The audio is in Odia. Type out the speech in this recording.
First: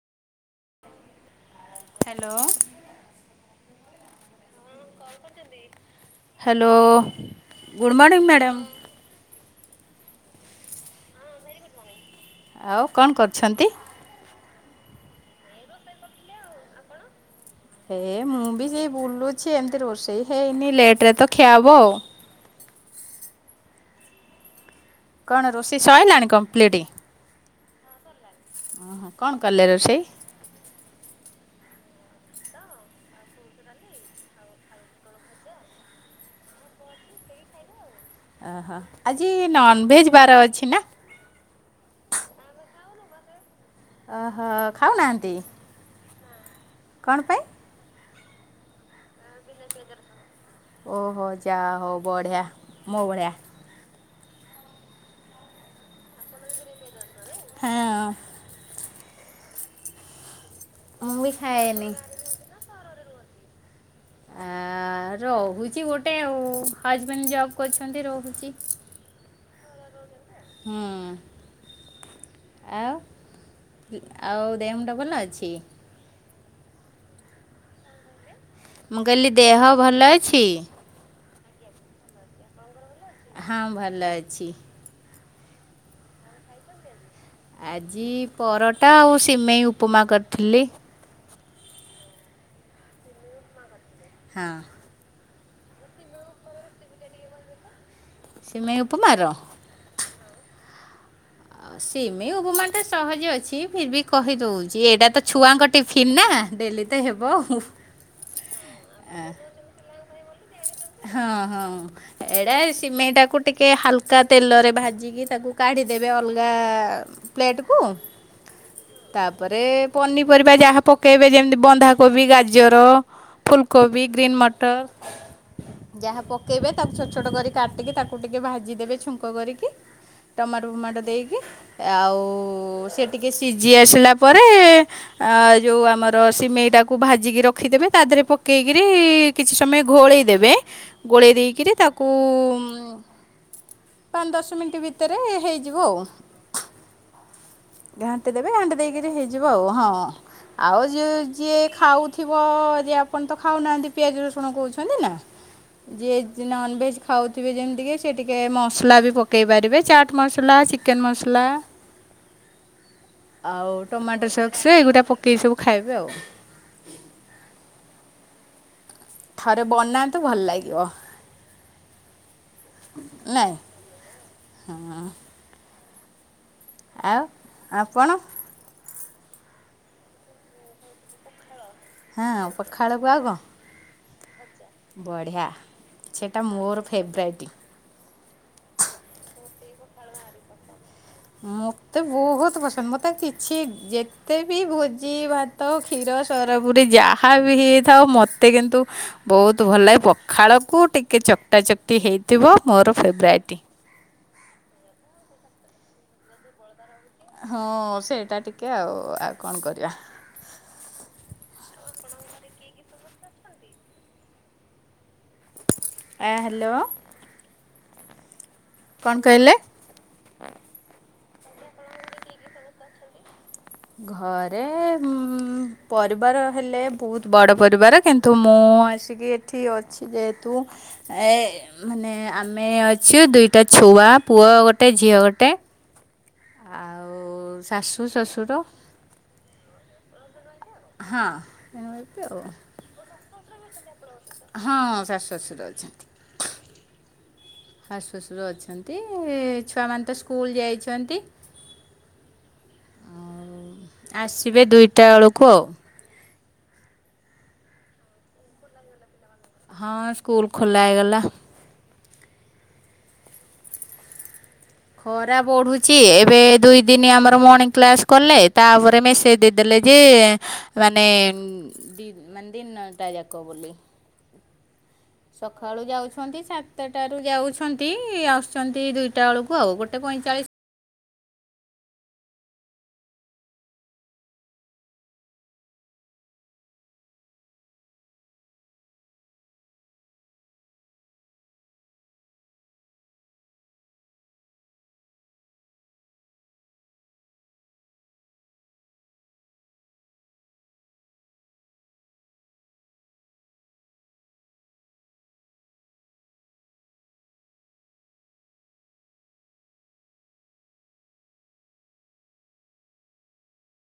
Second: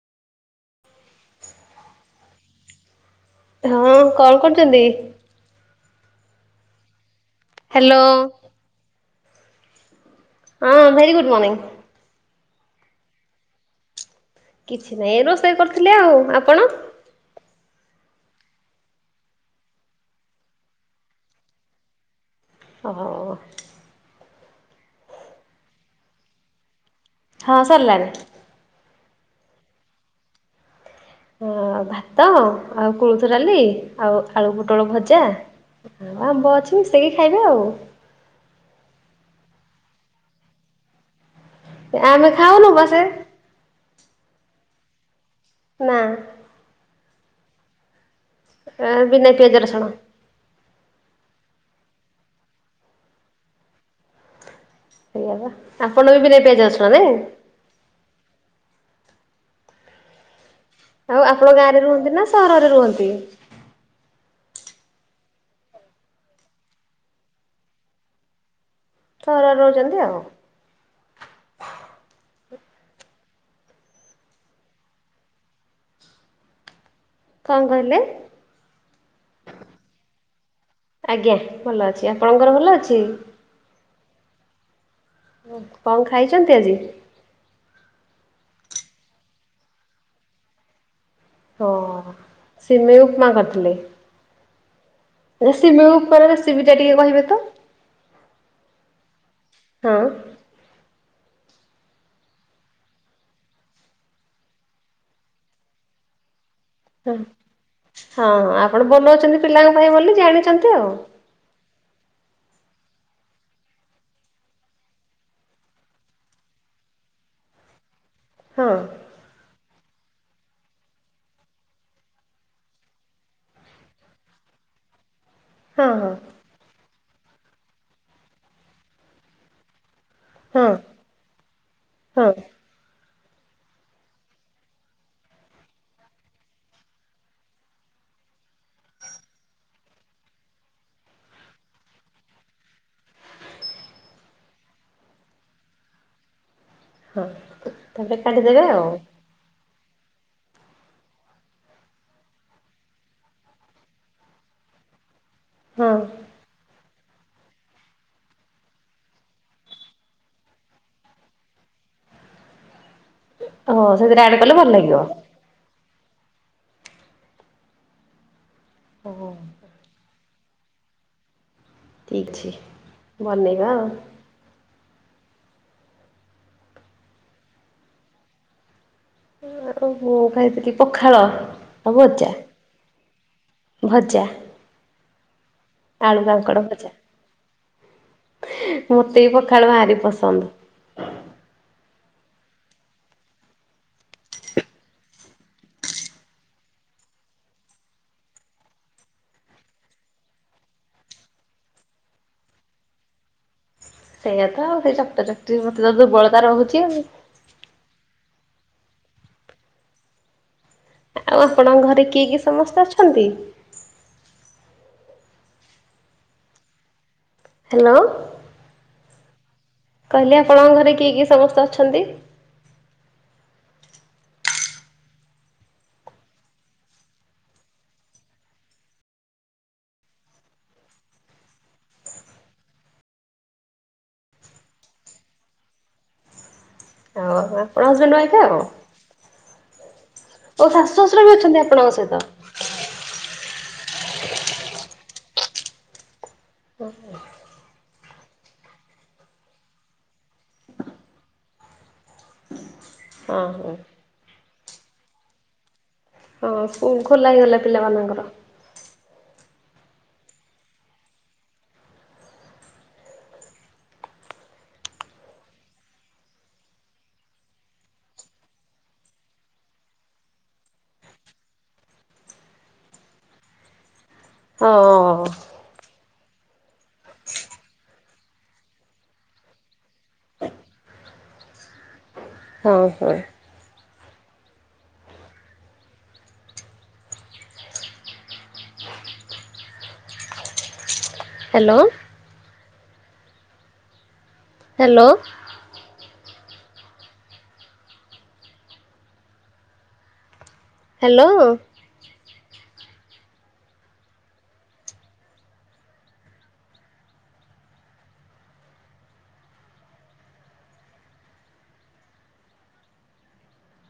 ହ୍ୟାଲୋ। ହଁ କଣ କରୁଛନ୍ତି? Hello good hello. Morning madam. ହଁ ଭେରି ଗୁଡ଼ ମର୍ଣ୍ଣିଙ୍ଗ। ଆଉ କଣ କରୁଛନ୍ତି? କିଛି ନାହିଁ ରୋଷେଇ କରିଥିଲି ଆଉ। ଆପଣ? ହେ ମୁଁ ବି ସେଇ ବୁଲୁଛି ଏମିତି ରୋଷେଇ ହେଇନି ଲେଟ ରେ ତ ଖିଆବ ଆଉ। [inaudible] କଣ ରୋଷେଇ ସଇଲାଣି କମ୍ପ୍ଲିଟ? ହଁ ସରିଲାନି। ଓହୋ କଣ କଲେ ରୋଷେଇ? ହ ଭାତ ଆଉ କୋଳଥ ଡାଲି, ଆଉ ଆଳୁ, ପୋଟଳ ଭଜା। ଆମ୍ବ ଅଛି ମିସେଇକି ଖାଇବେ ଆଉ। ଆଜି ନନ୍‌ଭେଜ ବାର ଅଛି ନା? ଆମେ ଖାଉନୁ ବସେ ଅହ ଖାଉନାହାନ୍ତି। ନାଁ। କଣ ପାଇଁ? ଆ ବିନା ପିଆଜ, ରସୁଣ। ଓହୋ ଯା ହଉ ବଢିଆ ମୋ ଭଳିଆ। ଆପଣ ବି ବିନା ପିଆଜ ରସୁଣ ନାଇଁ। ହଁ। ମୁଁ ଆଉ ବି ଆପଣ ଗାଁରେ ଖାଏନି। ରୁହନ୍ତି ନା ସହରରେ ରୁହନ୍ତି? ଆ ରହୁଚି ଗୋଟେ ଆଉ ହଜବେଣ୍ଡ ଜବ୍ କରିଛନ୍ତି ରହୁଚି। ଥରରେ ରହୁଚନ୍ତି ଆଉ। ହୁଁ। ଆଉ ଆଉ ଦେହ ମୁଣ୍ଡ ଭଲ ଅଛି? କଣ କହିଲେ? ମୁଁ କହିଲି ଦେହ ଭଲ ଅଛି। ଆଜ୍ଞା ଭଲ ଅଛି। ଆପଣଙ୍କର ଭଲ ଅଛି? ହଁ ଭଲ ଅଛି। କଣ ଖାଇଚନ୍ତି ଆଜି? ଆଜି ପରଟା ଆଉ ସିମେଇ ଉପମା କରିଥିଲି। ଓ ସିମେଇ ଉପମା କରିଥିଲେ। ହଁ। ଏ ସିମେଇ ଉପମାର ରେସିପି ଟା ଟିକେ କହିବେ ତ। ସିମେଇ ଉପମାର ହଁ। ସିମେଇ ଉପମାଟା ସହଜ ଅଛି। ଫିର ବି କହିଦଉଚି ଏଇଟା ତ ଛୁଆଙ୍କ ଟିଫିନ ନା ଡେଲି ତ ହଁ ହେବ ଆଉ ହଁ ଆପଣ ବନେଉଚନ୍ତି ପିଲାଙ୍କ ପାଇଁ ବୋଲି ଜାଣିଚନ୍ତି ଆଉ। ହଁ ହଁ ଏଡା ସିମେଇଟାକୁ ଟିକେ ହାଲକା ତେଲରେ ଭାଜି କି ତାକୁ କାଢି ଦେବେ ଅଲଗା ପ୍ଲେଟେକୁ। ହଁ। ତାପରେ ପନିପରିବା ଯାହା ପକେଇବେ ଯେମିତି ବନ୍ଧାକୋବି, ଗାଜର। ଫୁଲକୋବି, ଗ୍ରୀନ ମଟର। ହଁ ହଁ ଯାହା ପକେଇବେ ତାକୁ ଛୋଟ ଛୋଟ କରି କାଟିକି ତାକୁ ଟିକେ ଭାଜିଦେବେ ଛୁଙ୍କ କରିକି। ହଁ ଟମାଟୋ ଫମାଟୋ ଦେଇକି ଆଉ ହଁ ସେ ଟିକେ ସିଜି ଆସିଲା ପରେ ଆ ଯୋଉ ଆମର ସିମେଇଟାକୁ ଭାଜିକି ରଖିଦେବେ ତା ଦେହରେ ପକେଇକିରି କିଛି ସମୟ ଘୋଳେଇ ଦେବେ ଗୋଳେଇ ଦେଇକିରି ତାକୁ ପାନ୍‌ ଦଶ ମିନିଟ ଭିତରେ ହେଇଯିବ ଆଉ। ହଁ ତାପରେ ଘାଣ୍ଟି ଦେବେ କାଢିଦେବେ ଘାଣ୍ଟି ଆଉ। ଦେଇକିରି ହେଇଯିବ ଆଉ ହଁ। ଆଉ ଯିଏ ଯିଏ ଖାଉଥିବ ଯେ ଆପଣ ତ ଖାଉନାହାନ୍ତି ପିଆଜ ରସୁଣ କହୁଛନ୍ତି ନା। ହଁ ଯିଏ ନନ୍ ଭେଜ ଖାଉଥିବେ ଯେମିତି କି ସେ ଟିକେ ମସଲା ବି ପକେଇ ପାରିବେ ଚାଟ୍ ମସଲା ଚି କେନ୍ ମସଲା ଆଉ ଓହୋ ସେଥିରେ ଟମାଟୋ ଆଡ୍ କଲେ ଭଲ ସକ୍ସରେ ଲାଗିବ। ଏଗୁଡ଼ା ପ କେଇ ସବୁ ଖାଇବେ ଆଉ। ହଉ ଥରେ ବନାନ୍ତୁ ଭଲ ଲାଗିବ। ଠିକ୍ ଅଛି ବନେଇବା ଆଉ। ହଁ। ଆଉ ଆପଣ? ମୁଁ ଖାଇଥିଲି ପଖାଳ। ଆଉ ହଁ ଭଜା। ପଖାଳକୁ ଆଉ କ? ଭଜା। ବଢ଼ଆ ଆଳୁ ସେଟା କାଙ୍କଡ ମୋର ଭଜା। ଫେବରାଇଟ୍। ମୋତେ ବି ପଖାଳ ଭାରି ପସନ୍ଦ। ମୋତେ ବହୁତ ପସନ୍ଦ। ମତେ କିଛି ଯେ ମତେ ବି ଭୋଜି ଭାତ, କ୍ଷୀର, ସର ପୁରି ଯାହା ବି ହେଇଥାଉ ମତେ କିନ୍ତୁ ବହୁତ ଭଲ ଲାଗେ। ପଖାଳକୁ ଟିକେ ଚକଟା ଚକଟି ହେଇଥିବ ମୋର ଫେବରାଇଟି। ସେଇଆ ତ ଆଉ ସେଇ ଚକଟା ଚକଟି ମତେ ତ ଦୁର୍ବଳତା ରହୁଛି ଆଉ। ହଁ ସେଇଟା ଟିକେ ଆଉ ଆଉ କଣ କରିବା। ଆଉ ଆପଣଙ୍କ ଘରେ କିଏ କିଏ ସମସ୍ତେ ଅଛନ୍ତି? ଆ ହ୍ୟାଲୋ ହ୍ୟାଲୋ କଣ କହିଲେ? କହିଲି ଆପଣଙ୍କ ଘରେ କିଏ କିଏ ସମସ୍ତେ ଅଛନ୍ତି? ଘରେ ହୁଁ ପରିବାର ହେଲେ ବହୁତ ବଡ଼ ପରିବାର କିନ୍ତୁ ମୁଁ ଆସିକି ଏଠି ଅଛି ଯେହେତୁ ଏ ମାନେ ଆମେ ଅଛୁ ଦୁଇଟା ଛୁଆ ପୁଅ ଗୋଟେ ଝିଅ ଗୋଟେ ହଉ ଆଉ ଆପଣ ଶାଶୁ ହଜବେଣ୍ଡ ୱାଇଫ୍ ଶ୍ୱଶୁର ଆଉ ଓ ଶାଶୁ ଶଶୁର ହଁ ବି ଅଛନ୍ତି ଆପଣଙ୍କ ଏମିତି ସହିତ ଆଉ ହଁ ଶାଶୁ ଶ୍ୱଶୁର ଅଛନ୍ତି। ସାଶୁ ଶୁଶୁର ଅଛନ୍ତି ଛୁଆମାନେ ତ ସ୍କୁଲ ଯାଇଛନ୍ତି ଅ ହଁ ହଁ ଆସିବେ ଦୁଇଟା ବେଳକୁ ଆଉ ହଁ ସ୍କୁଲ ଖୋଲା ହେଇଗଲା ପିଲାମାନଙ୍କର ହଁ ସ୍କୁଲ ଖୋଲା ହେଇ ଗଲା। ଖରା ବଢୁଛି ଏବେ ଦୁଇ ଦିନ ଆମର ମର୍ଣିଂ କ୍ଲାସ କଲେ ତାପରେ ମେସେଜ ଦେ ଦେଲେ ଜି ମାନେ ଦି ମାନେ ଦିନଟା ଯାକ ବୋଲି ହଁ ହଁ ହଁ ହଁ ସଖାଳୁ ଯାଉଛନ୍ତି ସାତଟାରୁ ଯାଉଛନ୍ତି ଆସୁଛନ୍ତି ଦୁଇଟା ବେଳକୁ ଆଉ ଗୋଟେ ପଇଁଚାଳିଶ ହଁ ହଁ ହ୍ୟାଲୋ ହ୍ୟାଲୋ। ହ୍ୟାଲୋ